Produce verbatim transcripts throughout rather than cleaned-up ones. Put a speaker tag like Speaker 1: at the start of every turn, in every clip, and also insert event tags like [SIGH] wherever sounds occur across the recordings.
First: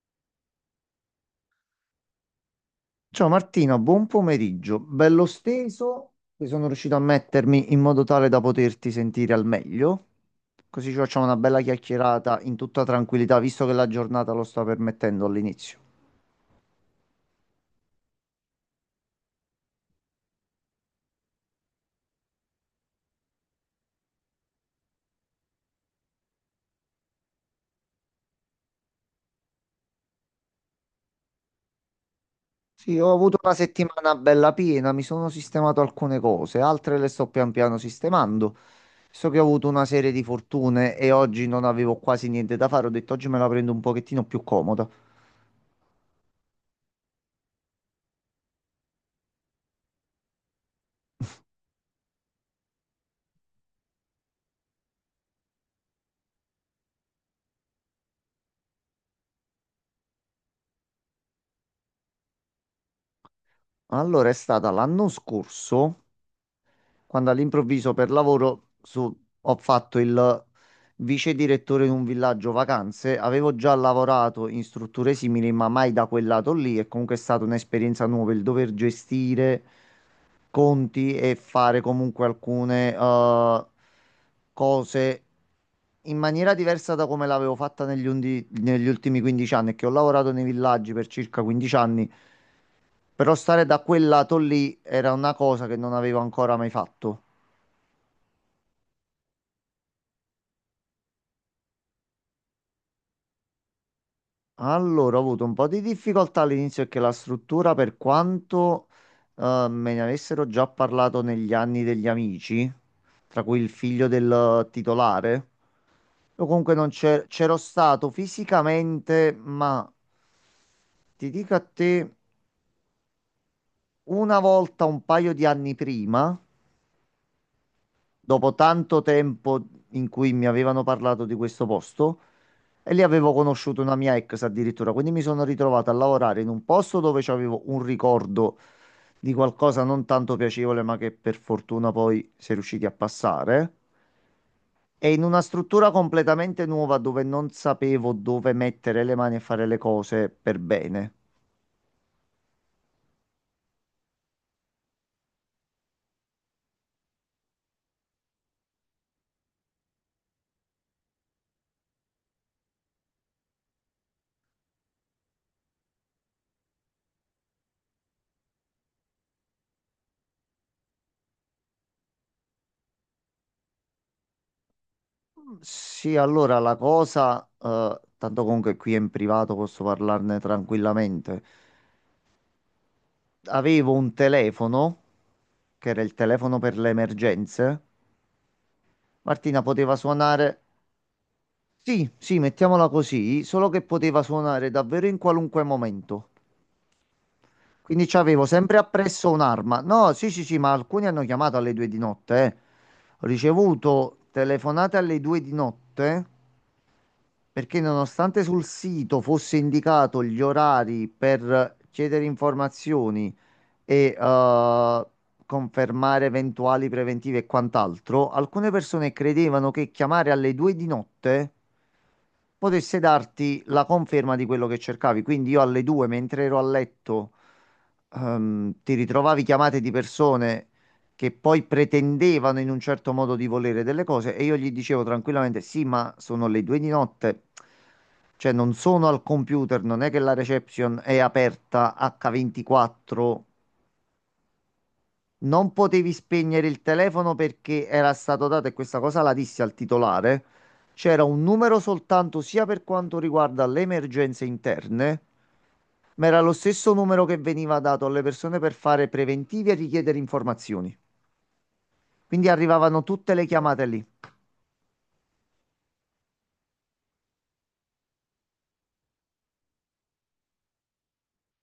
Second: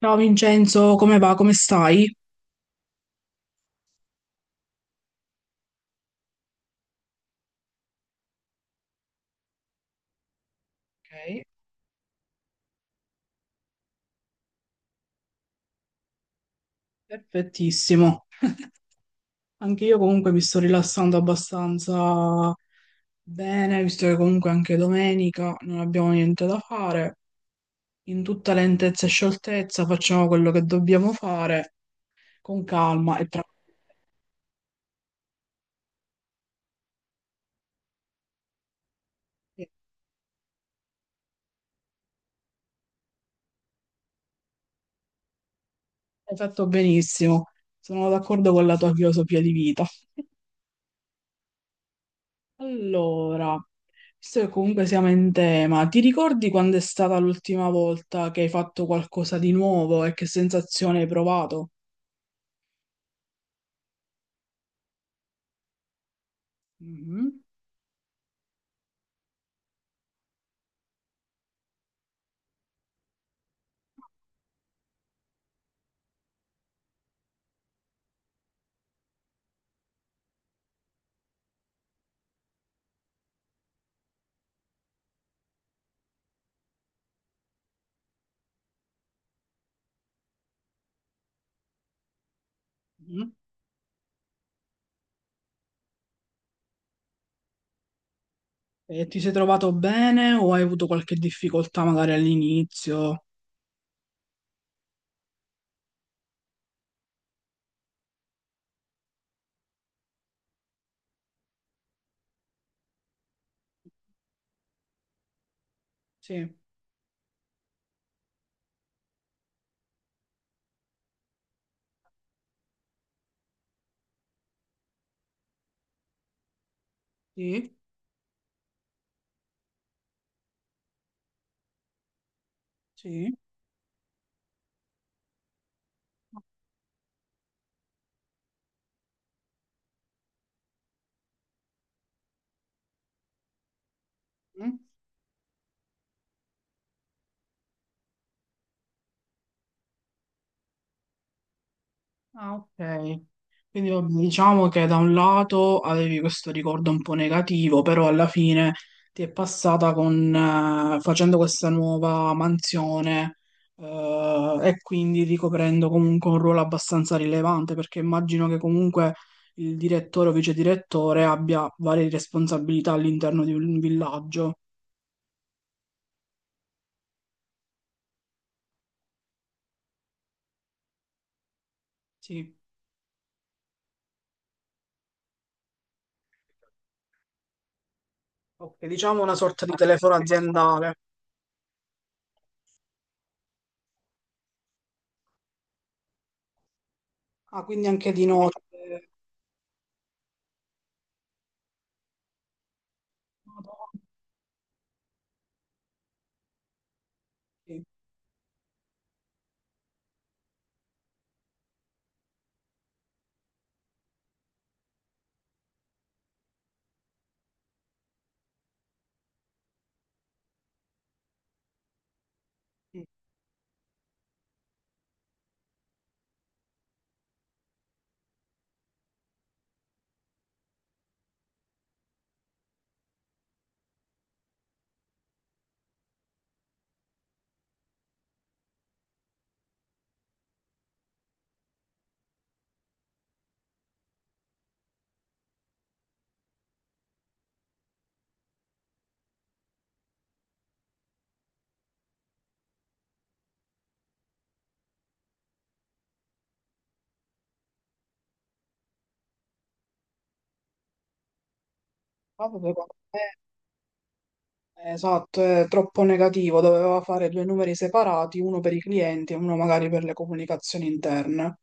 Speaker 1: Ciao Vincenzo, come va? Come stai?
Speaker 2: Ciao Martina, buon pomeriggio. Bello steso, che sono riuscito a mettermi in modo tale da poterti sentire al meglio. Così ci facciamo una
Speaker 1: Ok,
Speaker 2: bella chiacchierata in tutta tranquillità, visto che la giornata lo sta permettendo all'inizio.
Speaker 1: perfettissimo. Anche io comunque mi sto rilassando abbastanza bene, visto che comunque anche domenica non abbiamo niente da fare. In tutta lentezza e scioltezza facciamo quello che dobbiamo fare con
Speaker 2: Sì, ho
Speaker 1: calma e
Speaker 2: avuto
Speaker 1: tranquillità.
Speaker 2: una settimana bella piena, mi sono sistemato alcune cose, altre le sto pian piano sistemando. So che ho avuto una serie di fortune e oggi non avevo quasi niente da fare, ho detto oggi me la prendo un pochettino più comoda.
Speaker 1: Hai fatto benissimo. Sono d'accordo con la tua filosofia di vita. Allora, visto che comunque siamo in tema, ti ricordi quando è stata l'ultima volta che hai fatto qualcosa di nuovo e che sensazione hai provato?
Speaker 2: Allora, è stata l'anno scorso, quando
Speaker 1: Mhm,
Speaker 2: all'improvviso per lavoro su- ho fatto il vice direttore in un villaggio vacanze. Avevo già lavorato in strutture simili, ma mai da quel lato lì. È comunque stata un'esperienza nuova il dover gestire conti e fare comunque alcune eh, cose in maniera diversa da come l'avevo fatta negli, undi- negli ultimi quindici anni, che ho lavorato nei villaggi per circa quindici anni,
Speaker 1: mhm.
Speaker 2: però stare da quel lato lì era una cosa che non avevo ancora mai fatto.
Speaker 1: E ti sei trovato bene o hai avuto qualche difficoltà magari all'inizio?
Speaker 2: Allora, ho avuto un po' di difficoltà all'inizio perché la struttura, per quanto eh, me ne avessero già parlato negli anni degli amici, tra cui il figlio del titolare, io
Speaker 1: Sì,
Speaker 2: comunque non c'è- c'ero stato fisicamente, ma ti dico a te, una volta un paio di anni prima,
Speaker 1: sì,
Speaker 2: dopo tanto tempo in cui mi avevano parlato di questo posto, e lì avevo
Speaker 1: sì.
Speaker 2: conosciuto una mia ex addirittura, quindi mi sono ritrovato a lavorare in un posto dove c'avevo un ricordo di qualcosa non tanto piacevole, ma che per fortuna poi si è riusciti a passare. E in una struttura completamente nuova dove non sapevo dove mettere le mani e fare le cose per bene.
Speaker 1: Ah, ok. Quindi vabbè, diciamo che da un lato avevi questo ricordo un po' negativo, però alla fine ti è passata con, eh, facendo questa nuova mansione, eh, e quindi ricoprendo comunque un ruolo abbastanza rilevante, perché immagino che comunque il direttore o vice direttore abbia varie responsabilità all'interno di un villaggio.
Speaker 2: Sì, allora la cosa, eh, tanto comunque qui in privato posso parlarne tranquillamente.
Speaker 1: Sì.
Speaker 2: Avevo un telefono, che era il telefono per le emergenze.
Speaker 1: Ok, diciamo una
Speaker 2: Martina
Speaker 1: sorta di
Speaker 2: poteva
Speaker 1: telefono
Speaker 2: suonare,
Speaker 1: aziendale.
Speaker 2: sì, sì, mettiamola così, solo che poteva suonare davvero in qualunque momento.
Speaker 1: Ah, quindi
Speaker 2: Quindi
Speaker 1: anche di
Speaker 2: c'avevo
Speaker 1: notte.
Speaker 2: sempre appresso un'arma. No, sì, sì, sì, ma alcuni hanno chiamato alle due di notte. eh. Ho
Speaker 1: Madonna,
Speaker 2: ricevuto telefonate alle due di notte perché
Speaker 1: sì.
Speaker 2: nonostante sul sito fosse indicato gli orari per chiedere informazioni e eh, confermare eventuali preventivi e quant'altro, alcune persone credevano che chiamare alle due di notte potesse darti la conferma di quello che cercavi. Quindi io alle due, mentre ero a letto, ehm, ti ritrovavi chiamate di persone che poi pretendevano in un certo modo di volere delle cose e io gli dicevo tranquillamente: "Sì, ma sono le due di notte. Cioè, non sono al computer, non è che la reception è aperta acca ventiquattro". Non potevi spegnere il telefono perché era stato dato, e questa cosa la dissi al titolare, c'era un numero soltanto sia per quanto riguarda le emergenze interne, ma era lo stesso numero che veniva dato alle persone per fare preventivi e richiedere informazioni.
Speaker 1: Ma
Speaker 2: Quindi
Speaker 1: proprio secondo
Speaker 2: arrivavano
Speaker 1: me,
Speaker 2: tutte le chiamate lì.
Speaker 1: esatto, è troppo negativo, doveva fare due numeri separati, uno per i clienti e uno magari per le comunicazioni interne.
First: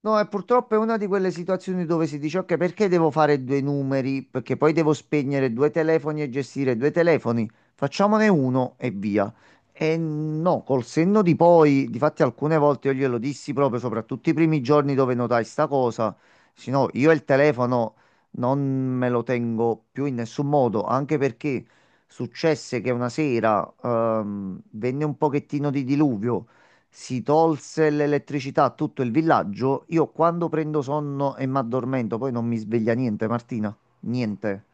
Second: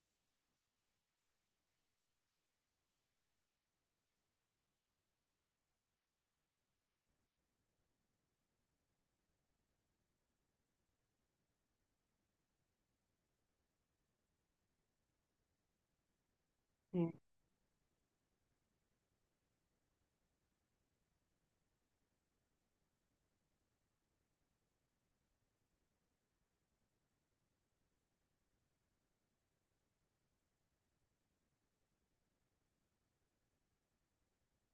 Speaker 2: No, e purtroppo è una di quelle situazioni dove si dice, ok, perché devo fare due numeri? Perché poi devo spegnere due telefoni e gestire due telefoni. Facciamone uno e via. E no, col senno di poi, difatti alcune volte io glielo dissi proprio, soprattutto i primi giorni dove notai sta cosa, se no,
Speaker 1: Mm.
Speaker 2: io il telefono non me lo tengo più in nessun modo, anche perché successe che una sera ehm, venne un pochettino di diluvio. Si tolse l'elettricità a tutto il villaggio. Io quando prendo sonno e mi addormento, poi non mi sveglia niente, Martina. Niente.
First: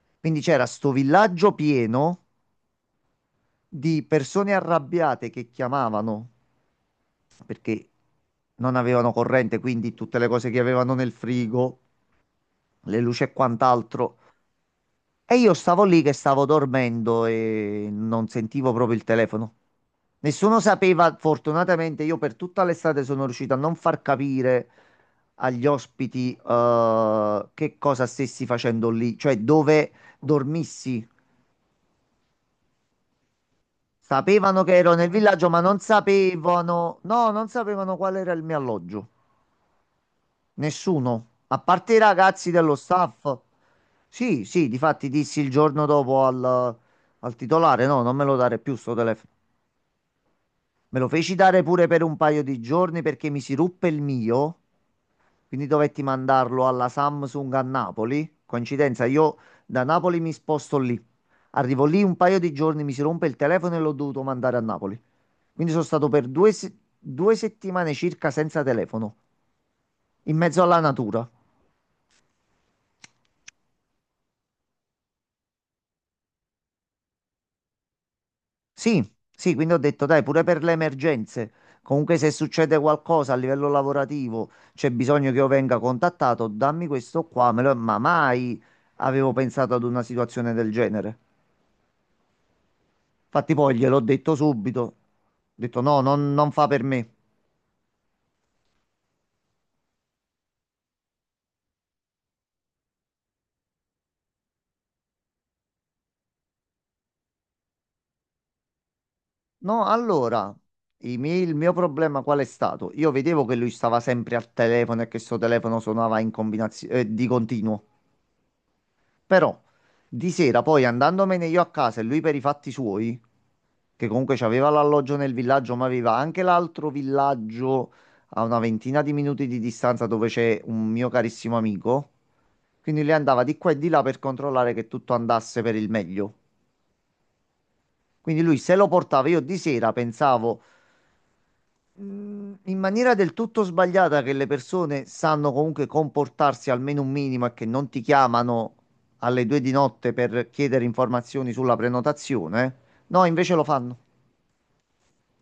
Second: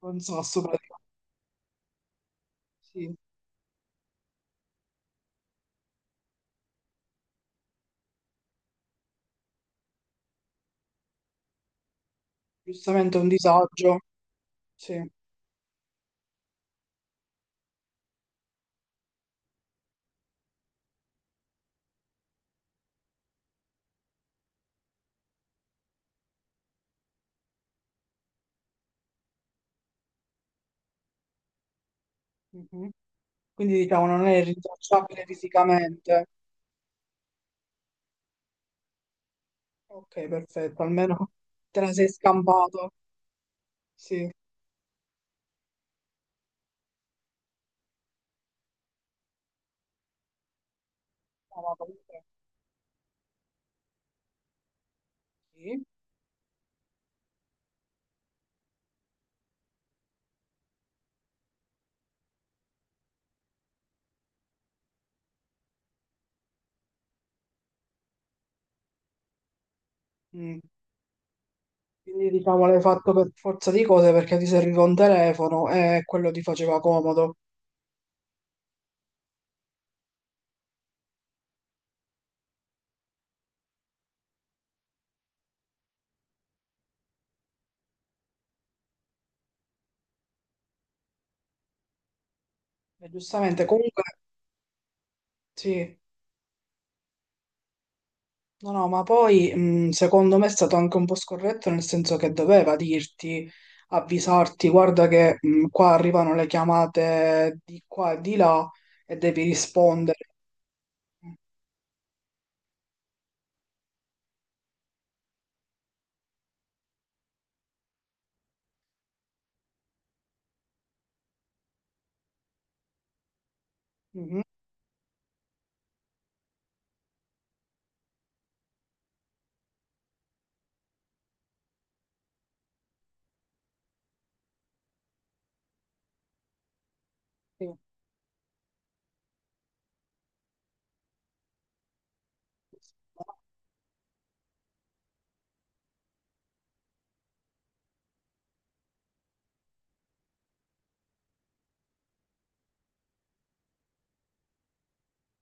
Speaker 1: Un
Speaker 2: Quindi
Speaker 1: sasso
Speaker 2: c'era sto
Speaker 1: praticamente,
Speaker 2: villaggio pieno
Speaker 1: sì.
Speaker 2: di persone arrabbiate che chiamavano perché non avevano corrente, quindi tutte le cose che avevano nel frigo, le
Speaker 1: Giustamente
Speaker 2: luci
Speaker 1: un
Speaker 2: e
Speaker 1: disagio,
Speaker 2: quant'altro.
Speaker 1: sì.
Speaker 2: E io stavo lì che stavo dormendo e non sentivo proprio il telefono. Nessuno sapeva, fortunatamente io per tutta l'estate sono riuscito a non far capire agli ospiti eh, che cosa stessi facendo lì, cioè dove dormissi.
Speaker 1: Mhm. Quindi diciamo non è
Speaker 2: Sapevano che ero nel
Speaker 1: rintracciabile
Speaker 2: villaggio, ma non
Speaker 1: fisicamente.
Speaker 2: sapevano, no, non sapevano qual era il mio alloggio.
Speaker 1: Ok, perfetto,
Speaker 2: Nessuno,
Speaker 1: almeno
Speaker 2: a
Speaker 1: te la
Speaker 2: parte i
Speaker 1: sei
Speaker 2: ragazzi dello
Speaker 1: scampato,
Speaker 2: staff.
Speaker 1: sì.
Speaker 2: Sì, sì, difatti dissi il giorno dopo al, al titolare, no, non me lo dare più sto telefono. Me lo feci
Speaker 1: No,
Speaker 2: dare
Speaker 1: ma
Speaker 2: pure per un
Speaker 1: comunque
Speaker 2: paio di giorni perché mi si ruppe il mio. Quindi
Speaker 1: sì.
Speaker 2: dovetti mandarlo alla Samsung a Napoli. Coincidenza, io da Napoli mi sposto lì. Arrivo lì un paio di giorni, mi si rompe il telefono e l'ho dovuto mandare a Napoli. Quindi sono stato per due, se- due settimane circa senza telefono, in
Speaker 1: Mm.
Speaker 2: mezzo alla natura.
Speaker 1: Quindi diciamo l'hai fatto per forza di cose perché ti serviva un telefono e quello ti faceva comodo.
Speaker 2: Sì, sì, quindi ho detto, dai, pure per le emergenze. Comunque se succede qualcosa a livello lavorativo, c'è bisogno che io venga contattato, dammi questo qua, me lo- ma mai avevo pensato ad una situazione del genere.
Speaker 1: E
Speaker 2: Infatti
Speaker 1: giustamente
Speaker 2: poi gliel'ho
Speaker 1: comunque...
Speaker 2: detto subito, ho detto
Speaker 1: Sì,
Speaker 2: no, non, non fa per me.
Speaker 1: no, no, ma poi mh, secondo me è stato anche un po' scorretto nel senso che doveva dirti, avvisarti, guarda che mh, qua arrivano le chiamate di qua e di là e devi
Speaker 2: No,
Speaker 1: rispondere.
Speaker 2: allora, i miei- il mio problema qual è stato? Io vedevo che lui stava sempre al telefono e che suo telefono suonava in combinazione, eh, di continuo. Però di sera poi andandomene io a casa e lui per i fatti suoi, che comunque c'aveva l'alloggio nel villaggio, ma aveva anche l'altro villaggio a una ventina di minuti di distanza dove c'è un mio carissimo amico. Quindi lui andava di qua e di là per controllare che tutto andasse per il meglio.
Speaker 1: Mhm.
Speaker 2: Quindi lui se lo portava io di sera, pensavo mh, in maniera del tutto sbagliata che le persone sanno comunque comportarsi almeno un minimo e che non ti chiamano alle due di notte per chiedere informazioni sulla prenotazione, eh? No, invece lo fanno.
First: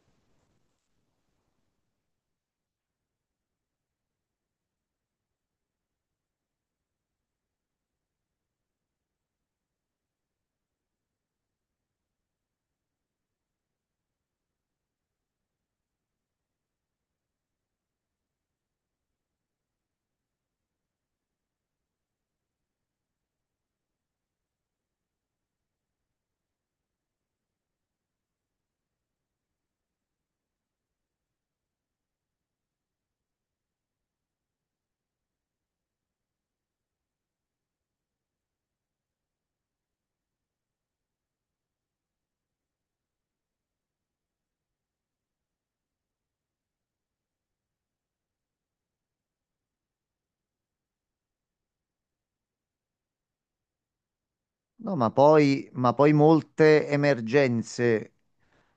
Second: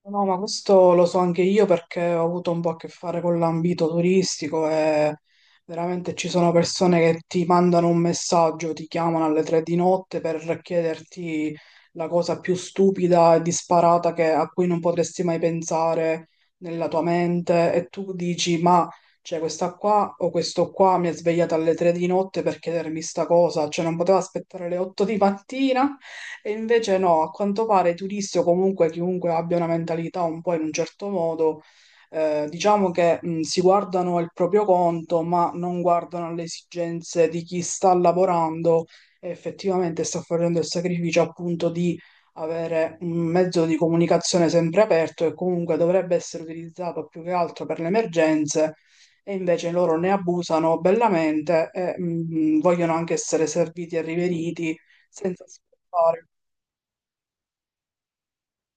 Speaker 1: No, ma questo lo so anche io perché ho avuto un po' a che fare con l'ambito turistico e veramente ci sono persone che ti mandano un messaggio, ti chiamano alle tre di notte per chiederti la cosa più stupida e disparata che- a cui non potresti mai pensare nella tua mente e tu dici, ma cioè, questa qua o questo qua mi ha svegliato alle tre di notte per chiedermi sta cosa, cioè non poteva aspettare le otto di mattina e invece no, a quanto pare i turisti o comunque chiunque abbia una mentalità un po' in un certo modo, eh, diciamo che mh, si guardano il proprio conto, ma non guardano le esigenze di chi sta lavorando e effettivamente sta facendo il sacrificio appunto di avere un mezzo di comunicazione sempre aperto e comunque dovrebbe essere utilizzato più che altro per le emergenze e invece loro ne abusano bellamente e mh, vogliono anche essere serviti e riveriti
Speaker 2: No, ma
Speaker 1: senza
Speaker 2: poi, ma poi
Speaker 1: aspettare.
Speaker 2: molte emergenze,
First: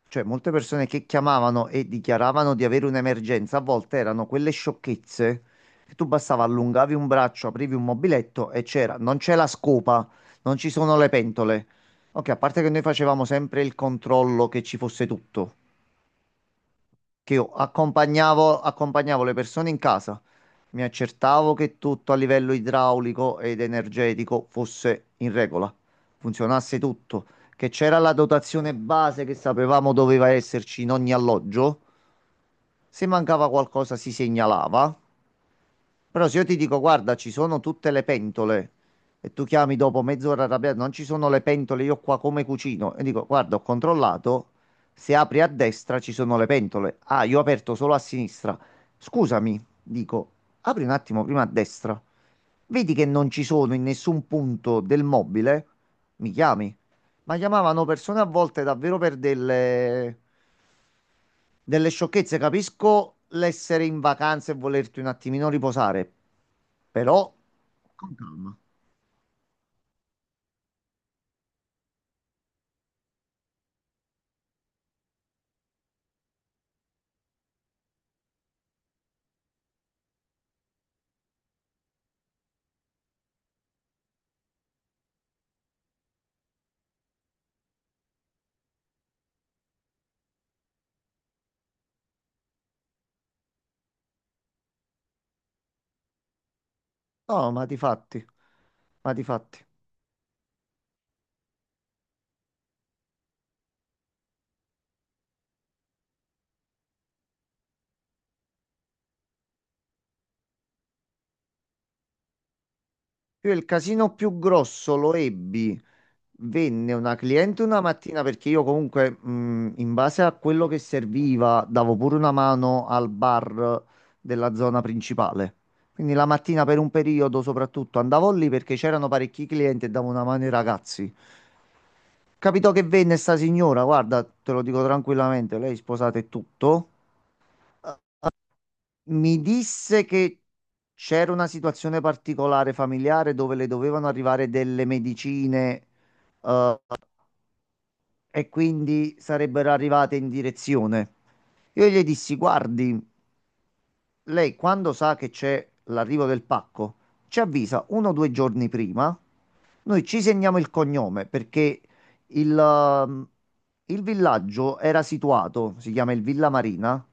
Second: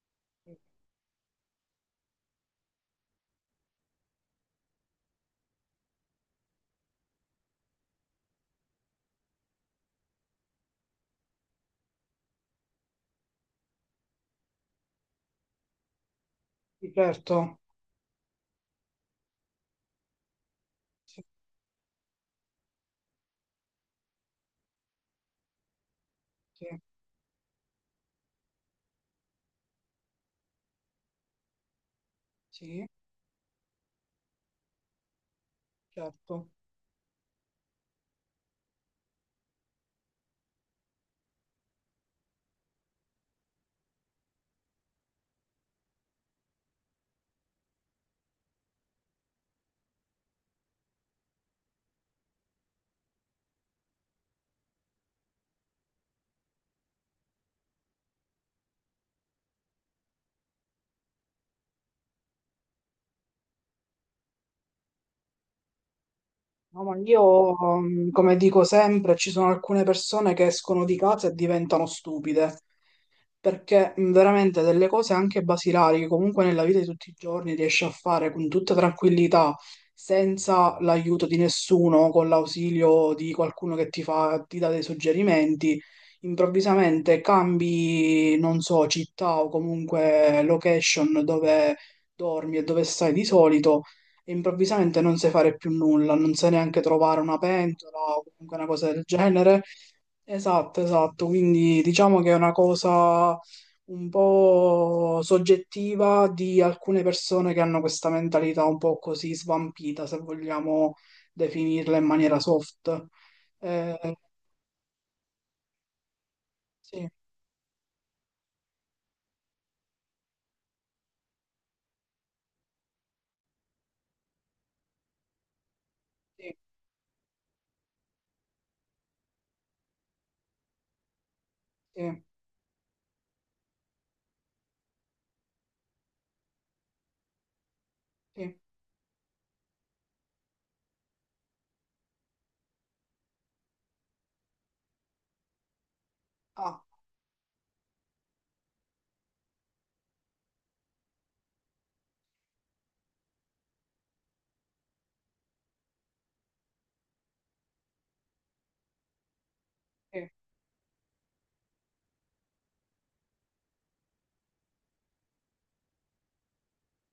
Speaker 2: cioè molte
Speaker 1: Sì,
Speaker 2: persone che chiamavano e dichiaravano di avere un'emergenza, a volte erano quelle sciocchezze che tu bastava allungavi un braccio, aprivi un mobiletto e c'era, non c'è la scopa, non ci sono le pentole. Ok, a parte che noi facevamo sempre il controllo che ci fosse tutto, che
Speaker 1: certo,
Speaker 2: io accompagnavo, accompagnavo le persone in casa, mi
Speaker 1: sì,
Speaker 2: accertavo che tutto a livello idraulico ed energetico fosse in regola,
Speaker 1: sì,
Speaker 2: funzionasse tutto, che c'era la dotazione base che sapevamo doveva esserci in ogni alloggio,
Speaker 1: sì,
Speaker 2: se mancava qualcosa si segnalava. Però se io
Speaker 1: certo.
Speaker 2: ti dico, guarda, ci sono tutte le pentole e tu chiami dopo mezz'ora arrabbiato, non ci sono le pentole, io qua come cucino, e dico, guarda, ho controllato, se apri a destra ci sono le pentole. Ah, io ho aperto solo a sinistra. Scusami, dico, apri un attimo prima a destra. Vedi che non ci sono in nessun punto del mobile? Mi chiami? Ma chiamavano persone a volte davvero per delle delle sciocchezze. Capisco l'essere in vacanza e volerti un attimino riposare,
Speaker 1: No, ma
Speaker 2: però
Speaker 1: io, mm,
Speaker 2: con
Speaker 1: come
Speaker 2: calma.
Speaker 1: dico sempre, ci sono alcune persone che escono di casa e diventano stupide. Perché mh, veramente delle cose anche basilari che comunque nella vita di tutti i giorni riesce a fare con tutta tranquillità, senza l'aiuto di nessuno, con l'ausilio di qualcuno che ti fa, ti dà dei suggerimenti, improvvisamente cambi, non so, città o comunque location dove dormi e dove stai di solito e improvvisamente non sai fare più nulla, non sai neanche trovare una
Speaker 2: No, ma di
Speaker 1: pentola o
Speaker 2: fatti,
Speaker 1: comunque una cosa del
Speaker 2: ma di
Speaker 1: genere.
Speaker 2: fatti.
Speaker 1: Esatto, esatto, quindi diciamo che è una cosa un po' soggettiva di alcune persone che hanno questa mentalità un po' così svampita, se vogliamo definirla in maniera soft.
Speaker 2: Io il casino
Speaker 1: Eh,
Speaker 2: più grosso lo ebbi. Venne
Speaker 1: sì,
Speaker 2: una cliente una mattina perché io comunque, mh, in base a quello che serviva, davo pure una mano al bar della zona principale. Quindi la
Speaker 1: sì,
Speaker 2: mattina per un periodo soprattutto andavo lì perché c'erano parecchi clienti e davo una mano ai ragazzi.
Speaker 1: sì,
Speaker 2: Capitò che venne sta signora, guarda, te lo dico tranquillamente, lei è sposata e tutto.
Speaker 1: sì.
Speaker 2: Mi disse che c'era una situazione particolare familiare dove le dovevano arrivare delle medicine
Speaker 1: Ah,
Speaker 2: e quindi sarebbero arrivate in direzione. Io gli dissi, guardi, lei quando sa che c'è l'arrivo del pacco, ci avvisa uno o due giorni prima. Noi ci
Speaker 1: sì,
Speaker 2: segniamo il cognome perché il, ehm, il villaggio era situato, si chiama il Villa Marina.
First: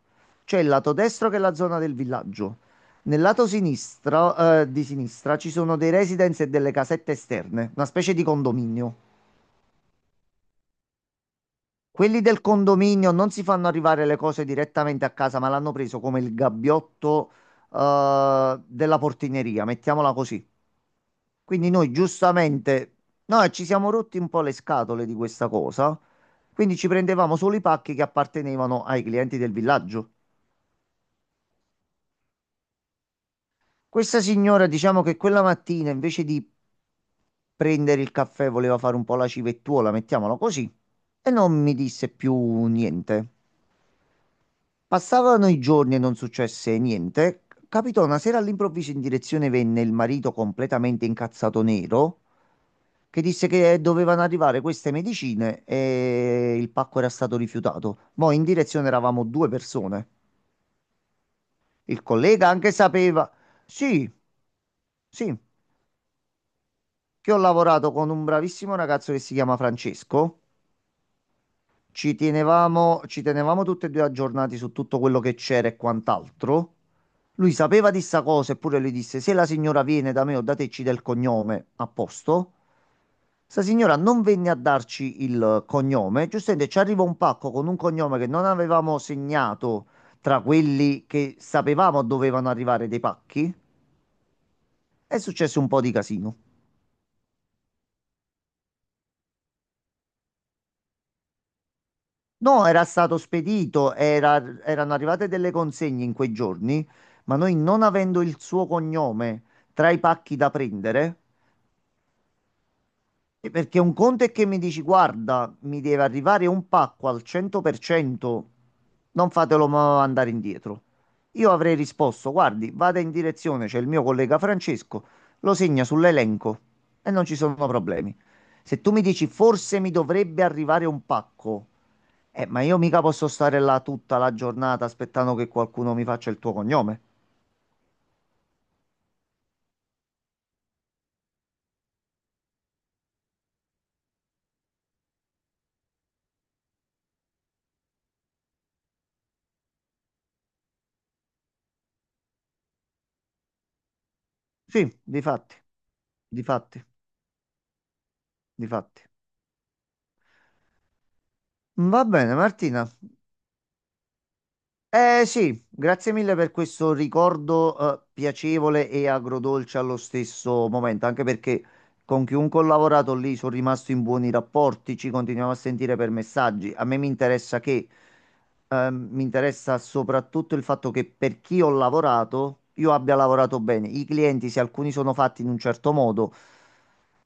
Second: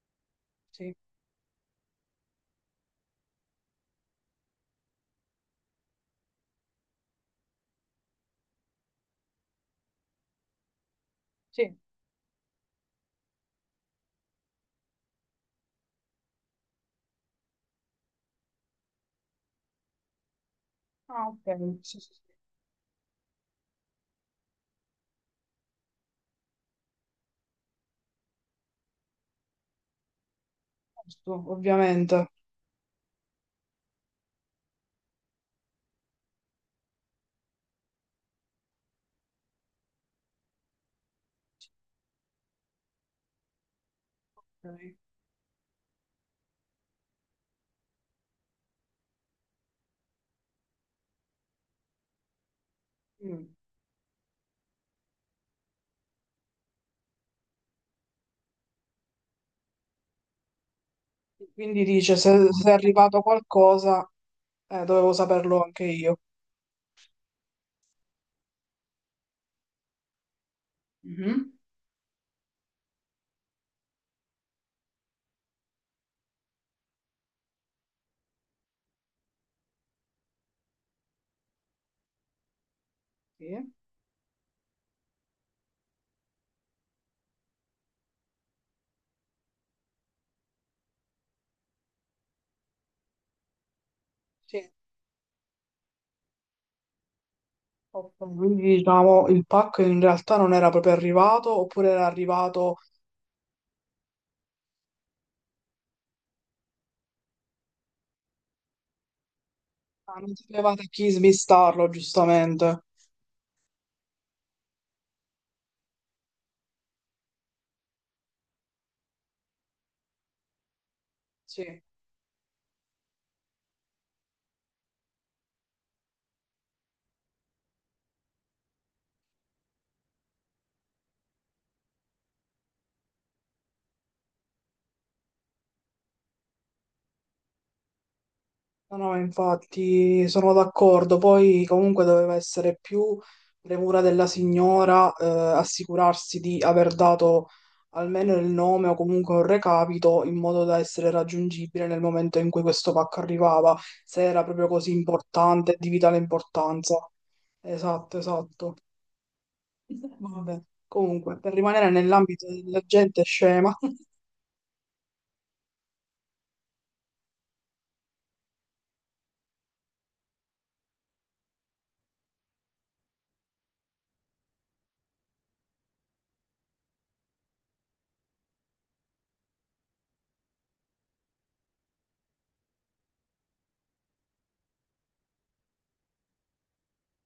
Speaker 2: C'è il lato
Speaker 1: sì,
Speaker 2: destro che è la zona del villaggio. Nel lato sinistro, eh, di sinistra ci sono dei residence e delle casette esterne, una specie di condominio.
Speaker 1: sì.
Speaker 2: Quelli del condominio non si fanno arrivare le cose direttamente a casa, ma l'hanno preso come il gabbiotto, eh, della portineria, mettiamola così.
Speaker 1: Ah,
Speaker 2: Quindi
Speaker 1: ok,
Speaker 2: noi
Speaker 1: sì, sì, sì.
Speaker 2: giustamente, noi ci siamo rotti un po' le scatole di questa cosa, quindi ci prendevamo solo i pacchi che appartenevano ai clienti del villaggio.
Speaker 1: Giusto, ovviamente.
Speaker 2: Questa signora, diciamo che quella mattina invece di prendere il caffè voleva fare un po' la civettuola, mettiamola così, e non mi disse più niente.
Speaker 1: Ok.
Speaker 2: Passavano i giorni e non successe niente. Capitò una sera all'improvviso in direzione venne il marito completamente incazzato nero che disse
Speaker 1: Mm.
Speaker 2: che dovevano arrivare queste medicine e il pacco era stato rifiutato. Noi in direzione eravamo due persone.
Speaker 1: Quindi
Speaker 2: Il
Speaker 1: dice, se,
Speaker 2: collega
Speaker 1: se
Speaker 2: anche
Speaker 1: è arrivato
Speaker 2: sapeva,
Speaker 1: qualcosa,
Speaker 2: sì,
Speaker 1: eh, dovevo
Speaker 2: sì,
Speaker 1: saperlo anche io.
Speaker 2: che ho lavorato con un bravissimo ragazzo che si chiama Francesco.
Speaker 1: Mhm,
Speaker 2: Ci tenevamo, ci tenevamo tutti e due aggiornati su tutto quello che c'era e quant'altro. Lui sapeva di sta cosa, eppure lui disse: "Se la signora viene da me o da te, ci dà il cognome a posto". Sta
Speaker 1: sì.
Speaker 2: signora non venne a darci il cognome. Giustamente ci arriva un pacco con un cognome che non avevamo segnato tra quelli che sapevamo dovevano arrivare dei pacchi.
Speaker 1: Sì.
Speaker 2: È successo un po' di casino.
Speaker 1: Ok, quindi diciamo il pacco in realtà non era proprio arrivato, oppure era
Speaker 2: No,
Speaker 1: arrivato,
Speaker 2: era stato spedito, era- erano arrivate delle consegne in quei giorni, ma noi non avendo il suo cognome tra i
Speaker 1: ah, non
Speaker 2: pacchi da
Speaker 1: sapevate chi
Speaker 2: prendere,
Speaker 1: smistarlo, giustamente.
Speaker 2: e perché un conto è che mi dici, guarda, mi deve arrivare un pacco al cento per cento, non fatelo ma- andare indietro. Io avrei
Speaker 1: Sì.
Speaker 2: risposto, guardi, vada in direzione, c'è il mio collega Francesco, lo segna sull'elenco e non ci sono problemi. Se tu mi dici, forse mi dovrebbe arrivare un pacco. Eh, ma io mica posso stare là tutta la giornata aspettando che qualcuno mi faccia il tuo cognome.
Speaker 1: No, no, infatti sono d'accordo. Poi comunque doveva essere più premura della signora eh, assicurarsi di aver dato almeno il nome o comunque un recapito in modo da essere raggiungibile nel momento in cui questo pacco arrivava, se era proprio così
Speaker 2: Sì, difatti,
Speaker 1: importante, di vitale
Speaker 2: difatti,
Speaker 1: importanza. Esatto, esatto.
Speaker 2: difatti.
Speaker 1: Vabbè, comunque, per rimanere
Speaker 2: Va bene,
Speaker 1: nell'ambito della
Speaker 2: Martina.
Speaker 1: gente scema. [LAUGHS]
Speaker 2: Eh sì, grazie mille per questo ricordo eh, piacevole e agrodolce allo stesso momento, anche perché con chiunque ho lavorato lì sono rimasto in buoni rapporti, ci continuiamo a sentire per messaggi. A me mi interessa che, ehm, mi interessa soprattutto il fatto che per chi ho lavorato, io abbia lavorato bene. I clienti, se alcuni sono fatti in un certo modo,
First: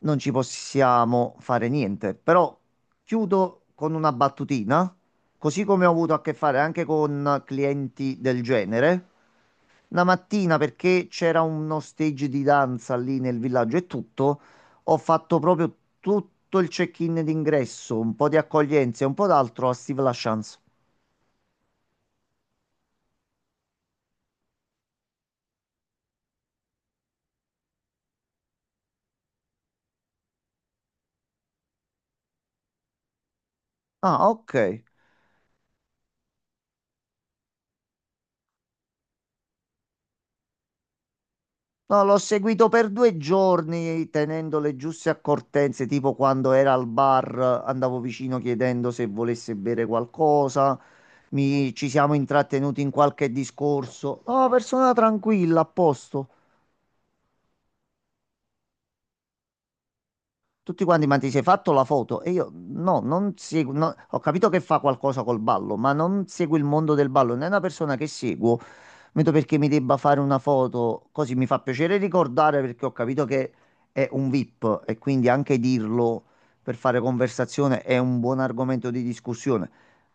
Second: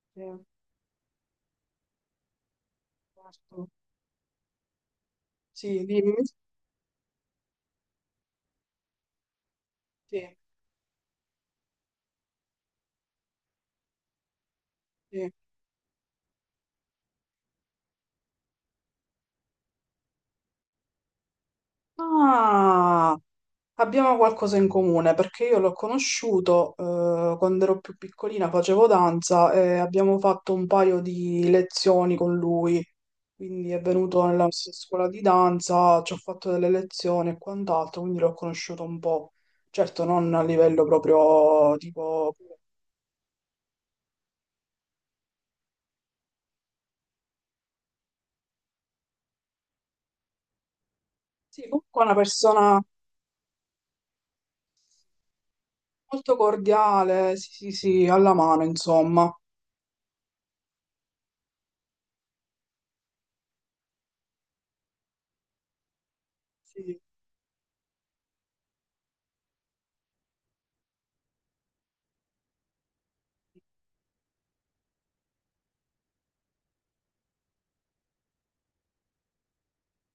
Speaker 2: non
Speaker 1: Sì,
Speaker 2: ci possiamo fare niente. Però chiudo
Speaker 1: certo.
Speaker 2: con una battutina. Così
Speaker 1: Sì,
Speaker 2: come ho
Speaker 1: dimmi.
Speaker 2: avuto a che fare anche con clienti del genere. La
Speaker 1: Sì,
Speaker 2: mattina, perché c'era uno stage di danza lì nel villaggio e tutto, ho
Speaker 1: sì.
Speaker 2: fatto proprio tutto il check-in d'ingresso, un po' di accoglienza e un po' d'altro a Steve LaChance.
Speaker 1: Ah! Abbiamo qualcosa in comune perché io l'ho conosciuto eh, quando ero più piccolina, facevo danza e abbiamo fatto un paio di lezioni con lui. Quindi è venuto
Speaker 2: Ah,
Speaker 1: nella
Speaker 2: ok.
Speaker 1: nostra scuola di danza, ci ho fatto delle lezioni e quant'altro, quindi l'ho conosciuto un po'. Certo, non a livello proprio
Speaker 2: No, l'ho
Speaker 1: tipo...
Speaker 2: seguito per due giorni tenendo le giuste accortenze, tipo quando era al bar andavo vicino chiedendo se volesse bere qualcosa,
Speaker 1: Sì,
Speaker 2: mi- ci
Speaker 1: comunque è una
Speaker 2: siamo intrattenuti
Speaker 1: persona
Speaker 2: in qualche discorso. No, persona tranquilla, a posto.
Speaker 1: molto cordiale, sì, sì, sì, alla mano, insomma.
Speaker 2: Tutti quanti, ma ti sei fatto la foto? E io no, non seguo, no, ho capito che fa qualcosa col ballo, ma non seguo il
Speaker 1: Sì.
Speaker 2: mondo
Speaker 1: Sì.
Speaker 2: del ballo, non è una persona che seguo. Vedo perché mi debba fare una foto, così mi fa piacere ricordare perché ho capito che è un VIP e quindi anche dirlo per fare conversazione è un buon argomento di discussione,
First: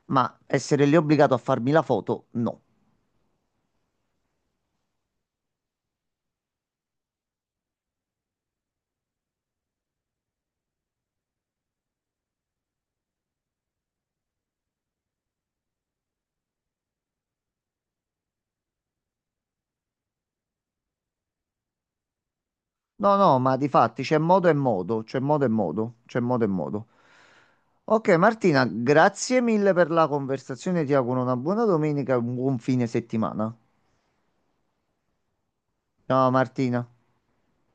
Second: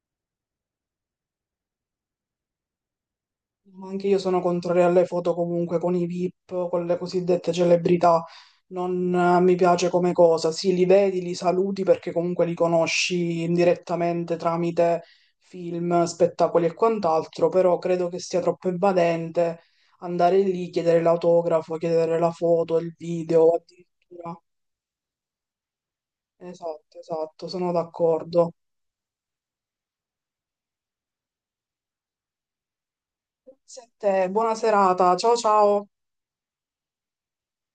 Speaker 2: ma essere lì obbligato a farmi la foto, no.
Speaker 1: Ma anche io sono contraria alle foto comunque con i V I P, con le cosiddette celebrità. Non eh, mi piace come cosa. Sì, li vedi, li saluti perché comunque li conosci indirettamente tramite film, spettacoli e quant'altro, però credo che sia troppo invadente andare lì, chiedere l'autografo, chiedere la foto, il
Speaker 2: No, no,
Speaker 1: video,
Speaker 2: ma di fatti c'è
Speaker 1: addirittura.
Speaker 2: modo e modo, c'è modo e modo, c'è modo e modo.
Speaker 1: Esatto, esatto, sono
Speaker 2: Ok
Speaker 1: d'accordo.
Speaker 2: Martina, grazie mille per la conversazione, ti auguro una buona domenica e un buon fine settimana.
Speaker 1: Grazie a te, buona serata, ciao ciao.
Speaker 2: Ciao Martina.